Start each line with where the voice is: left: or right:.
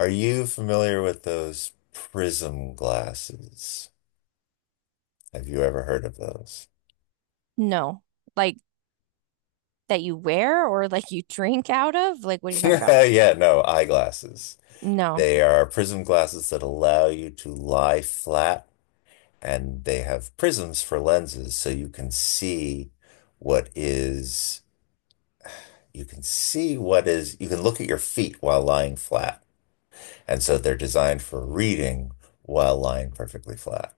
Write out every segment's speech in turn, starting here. left: Are you familiar with those prism glasses? Have you ever heard of those?
right: No. Like that you wear or like you drink out of? Like, what are you talking about?
left: Yeah, no, eyeglasses.
right: No,
left: They are prism glasses that allow you to lie flat, and they have prisms for lenses, so you can see what is, you can see what is, you can look at your feet while lying flat. And so they're designed for reading while lying perfectly flat.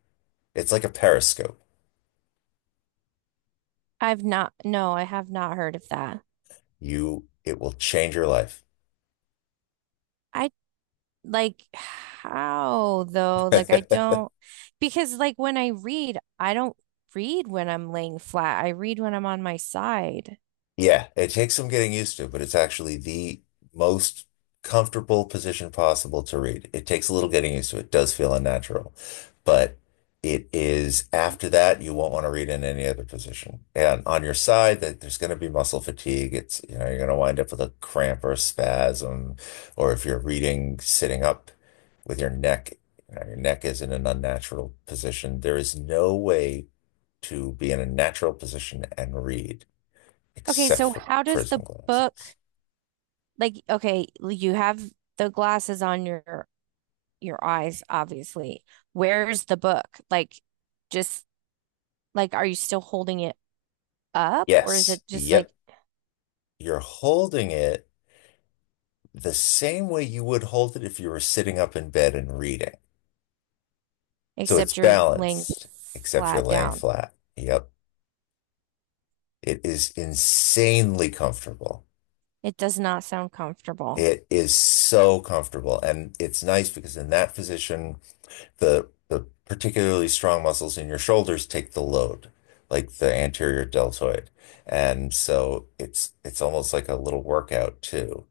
left: It's like a periscope.
right: I've not. No, I have not heard of that.
left: You, it will change your life.
right: I like how though? Like, I don't, because like when I read, I don't read when I'm laying flat. I read when I'm on my side.
left: Yeah, it takes some getting used to, but it's actually the most comfortable position possible to read. It takes a little getting used to. It does feel unnatural, but it is after that you won't want to read in any other position. And on your side, that there's going to be muscle fatigue. It's, you know, you're going to wind up with a cramp or a spasm, or if you're reading sitting up with your neck, you know, your neck is in an unnatural position. There is no way to be in a natural position and read
right: Okay,
left: except
right: so
left: for
right: how does
left: prism
right: the
left: glasses.
right: book like, okay, you have the glasses on your eyes, obviously. Where's the book? Like, just like, are you still holding it up, or is
left: Yes.
right: it just like
left: Yep. You're holding it the same way you would hold it if you were sitting up in bed and reading. So it's
right: except you're laying
left: balanced, except you're
right: flat
left: laying
right: down?
left: flat. Yep. It is insanely comfortable.
right: It does not sound comfortable.
left: It is so comfortable. And it's nice because in that position, the particularly strong muscles in your shoulders take the load, like the anterior deltoid. And so it's almost like a little workout too.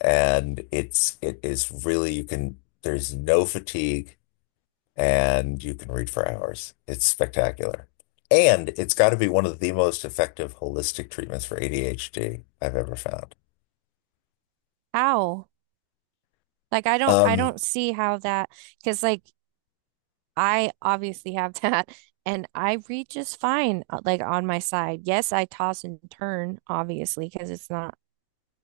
left: And it is really you can there's no fatigue, and you can read for hours. It's spectacular. And it's got to be one of the most effective holistic treatments for ADHD I've ever found.
right: Ow. Like I don't I
left: Um,
right: don't see how that because like I obviously have that and I read just fine like on my side. Yes, I toss and turn obviously because it's not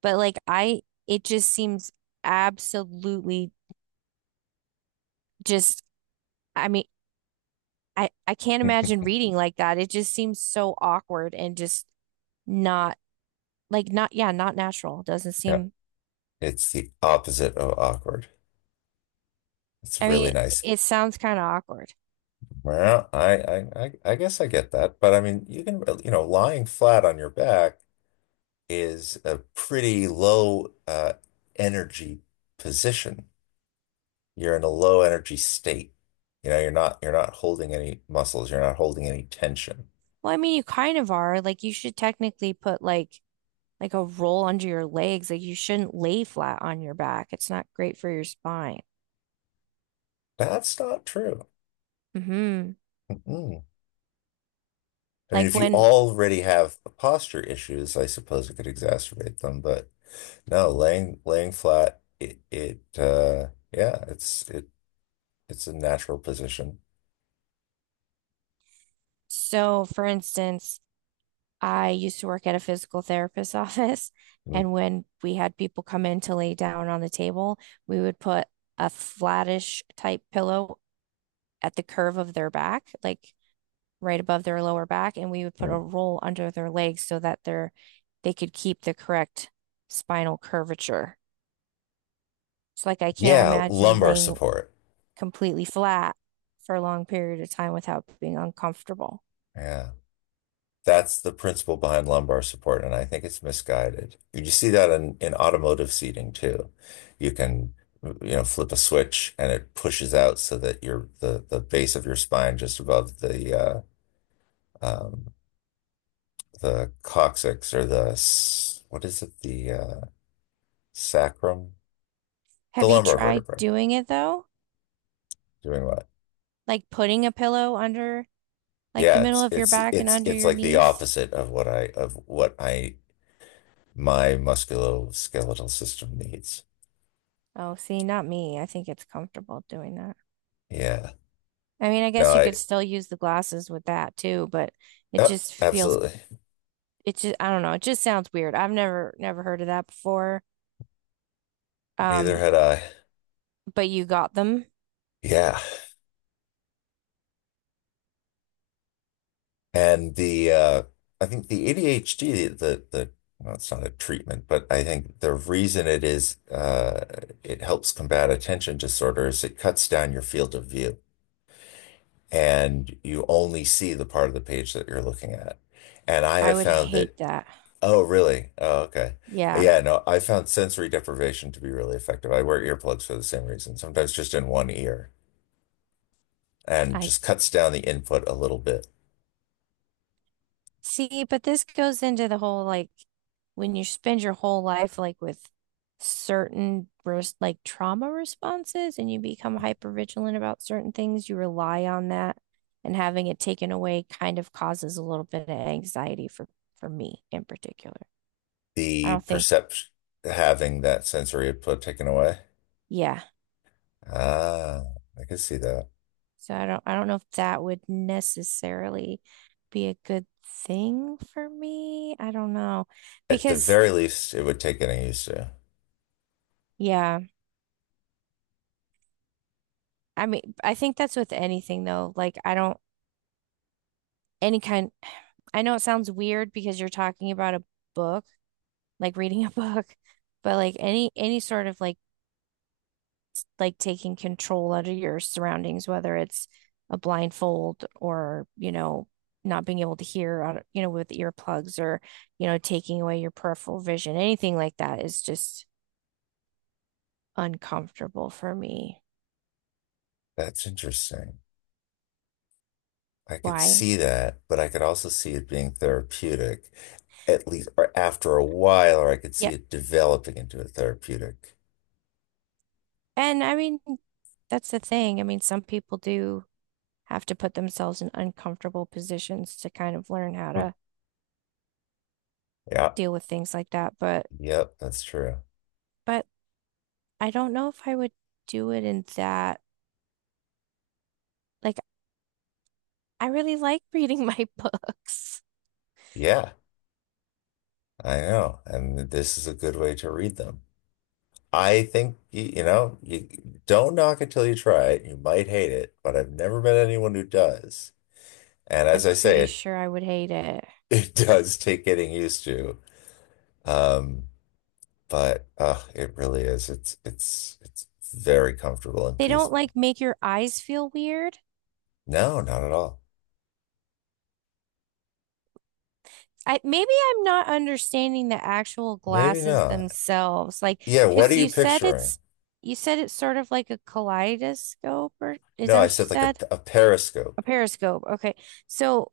right: but like I it just seems absolutely just I mean I can't imagine reading like that. It just seems so awkward and just not like not yeah, not natural. Doesn't
left: yeah,
right: seem
left: it's the opposite of awkward. It's
right: I
left: really
right: mean,
left: nice.
right: it sounds kind of awkward.
left: Well, I guess I get that, but I mean, you can, you know, lying flat on your back is a pretty low energy position. You're in a low energy state. You know, you're not holding any muscles, you're not holding any tension.
right: Well, I mean, you kind of are. Like, you should technically put like a roll under your legs. Like, you shouldn't lay flat on your back. It's not great for your spine.
left: That's not true.
right: Hmm.
left: Mm-mm. I mean,
right: Like
left: if you
right: when,
left: already have posture issues, I suppose it could exacerbate them, but no, laying flat, it yeah, it's it's a natural position.
right: so for instance, I used to work at a physical therapist's office, and when we had people come in to lay down on the table, we would put a flattish type pillow at the curve of their back, like right above their lower back, and we would put a
left: Mm-mm.
right: roll under their legs so that they could keep the correct spinal curvature. So like I can't
left: Yeah,
right: imagine
left: lumbar
right: laying
left: support.
right: completely flat for a long period of time without being uncomfortable.
left: Yeah. That's the principle behind lumbar support, and I think it's misguided. You see that in automotive seating too. You can, you know, flip a switch and it pushes out so that your the base of your spine just above um, the coccyx or the what is it the sacrum, the
right: Have you
left: lumbar
right: tried
left: vertebrae.
right: doing it though?
left: Doing what?
right: Like putting a pillow under like the
left: Yeah,
right: middle
left: it's
right: of your
left: it's
right: back and
left: it's
right: under
left: it's
right: your
left: like the
right: knees?
left: opposite of what I my musculoskeletal system needs.
right: Oh, see, not me. I think it's comfortable doing that.
left: Yeah.
right: I mean, I
left: No,
right: guess you could
left: I,
right: still use the glasses with that too, but it
left: Yep,
right: just feels
left: absolutely.
right: it just I don't know, it just sounds weird. I've never heard of that before.
left: Neither
right: Um,
left: had I.
right: but you got them.
left: Yeah. And the I think the ADHD the the well, it's not a treatment, but I think the reason it is it helps combat attention disorder is it cuts down your field of view, and you only see the part of the page that you're looking at. And I
right: I
left: have
right: would
left: found that,
right: hate that.
left: oh really? Oh, okay.
right: Yeah.
left: Yeah, no, I found sensory deprivation to be really effective. I wear earplugs for the same reason, sometimes just in one ear, and
right: I
left: just cuts down the input a little bit.
right: see, but this goes into the whole like when you spend your whole life like with certain like trauma responses and you become hyper vigilant about certain things, you rely on that and having it taken away kind of causes a little bit of anxiety for me in particular. I
left: The
right: don't think,
left: perception, having that sensory input taken away.
right: yeah,
left: Ah, I could see that.
right: So I don't know if that would necessarily be a good thing for me. I don't know.
left: At the
right: Because
left: very least, it would take getting used to.
right: yeah, I mean I think that's with anything though. Like I don't any kind I know it sounds weird because you're talking about a book, like reading a book, but like any sort of like taking control out of your surroundings, whether it's a blindfold or, you know, not being able to hear, you know, with earplugs or, you know, taking away your peripheral vision, anything like that is just uncomfortable for me.
left: That's interesting. I could
right: Why?
left: see that, but I could also see it being therapeutic, at least or after a while, or I could
right: Yeah.
left: see it developing into a therapeutic.
right: And I mean, that's the thing. I mean, some people do have to put themselves in uncomfortable positions to kind of learn how
left: Hmm.
right: to
left: Yeah,
right: deal with things like that.
left: yep, that's true.
right: But I don't know if I would do it in that. Like, I really like reading my books.
left: Yeah, I know. And this is a good way to read them. I think you, you know, you don't knock it till you try it. You might hate it, but I've never met anyone who does. And
right: I'm
left: as I say,
right: pretty
left: it
right: sure I would hate it.
left: it does take getting used to. Um, but it really is. It's very comfortable and
right: They don't
left: peaceful.
right: like make your eyes feel weird.
left: No, not at all.
right: I maybe I'm not understanding the actual
left: Maybe
right: glasses
left: not.
right: themselves. Like,
left: Yeah, what are
right: because
left: you picturing?
right: you said it's sort of like a kaleidoscope, or is
left: No,
right: that
left: I
right: what you
left: said like
right: said?
left: a
right: A
left: periscope.
right: periscope. Okay. So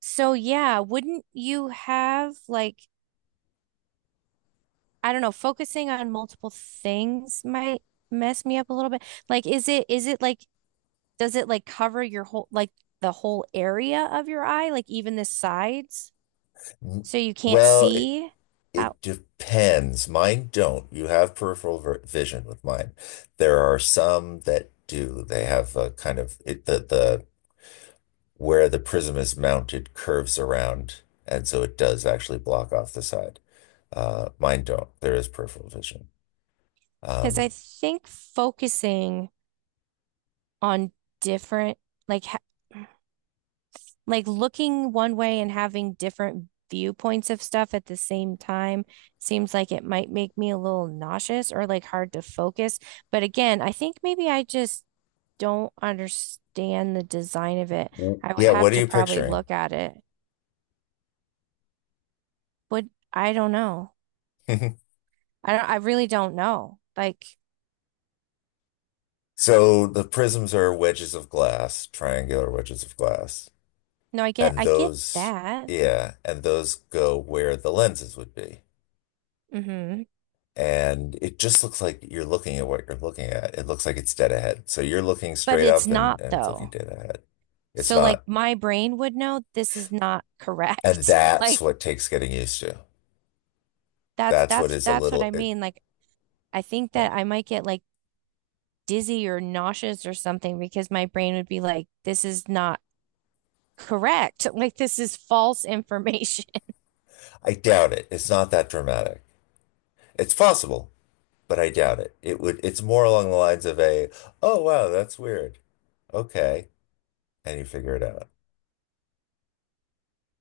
right: so yeah, wouldn't you have like I don't know, focusing on multiple things might mess me up a little bit. Like, is it like does it like cover your whole like the whole area of your eye, like even the sides,
left: N-
right: so you can't
left: Well,
right: see out?
left: it depends. Mine don't. You have peripheral vision with mine. There are some that do. They have a kind of it, the where the prism is mounted curves around, and so it does actually block off the side. Mine don't. There is peripheral vision.
right: Because I
left: Um,
right: think focusing on different like ha like looking one way and having different viewpoints of stuff at the same time seems like it might make me a little nauseous or like hard to focus. But again, I think maybe I just don't understand the design of it. I would
left: yeah,
right: have
left: what are
right: to
left: you
right: probably
left: picturing?
right: look at it, but I don't know. I really don't know. Like,
left: So the prisms are wedges of glass, triangular wedges of glass,
right: no,
left: and
right: I get
left: those,
right: that.
left: yeah, and those go where the lenses would be.
right: Hmm.
left: And it just looks like you're looking at what you're looking at. It looks like it's dead ahead. So you're looking
right: But
left: straight
right: it's
left: up,
right: not
left: and it's looking
right: though.
left: dead ahead. It's
right: So like
left: not.
right: my brain would know this is not
left: And
right: correct.
left: that's
right: Like
left: what takes getting used to. That's what is a
right: that's what
left: little,
right: I
left: it,
right: mean. Like, I think
left: yeah.
right: that I might get like dizzy or nauseous or something because my brain would be like, this is not correct. Like this is false information.
left: I doubt it. It's not that dramatic. It's possible, but I doubt it. It would, it's more along the lines of a, oh, wow, that's weird. Okay. And you figure it out.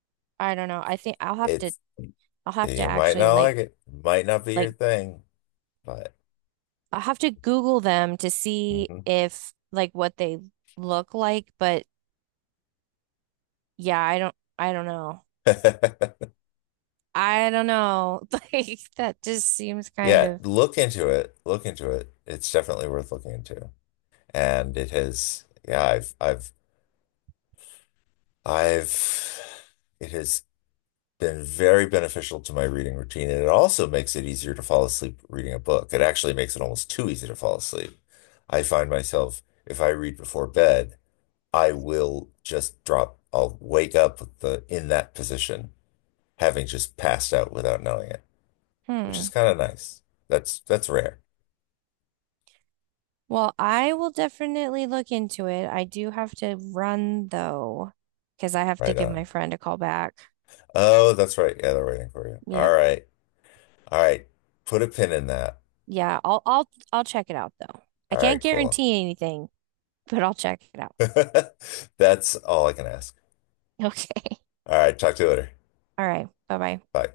right: I don't know. I think
left: It's,
right: I'll have to
left: you might
right: actually
left: not like it, might not be your
right: like
left: thing, but
right: I'll have to Google them to see
left: mhm.
right: if like what they look like, but yeah, I don't know. I don't know. Like that just seems kind
left: Yeah,
right: of
left: look into it. Look into it. It's definitely worth looking into. And it has, yeah, I've, it has been very beneficial to my reading routine. And it also makes it easier to fall asleep reading a book. It actually makes it almost too easy to fall asleep. I find myself, if I read before bed, I will just drop, I'll wake up with the, in that position, having just passed out without knowing it, which is
right: hmm.
left: kind of nice. That's rare,
right: Well, I will definitely look into it. I do have to run though, because I have to
left: right?
right: give
left: On.
right: my friend a call back.
left: Oh, that's right. Yeah, they're waiting for you. All
right: Yep.
left: right. All right. Put a pin in that.
right: Yeah, I'll check it out though. I
left: All
right: can't
left: right, cool.
right: guarantee anything, but I'll check it out.
left: That's all I can ask.
right: Okay.
left: All right, talk to you later.
right: All right. Bye-bye.
left: Bye.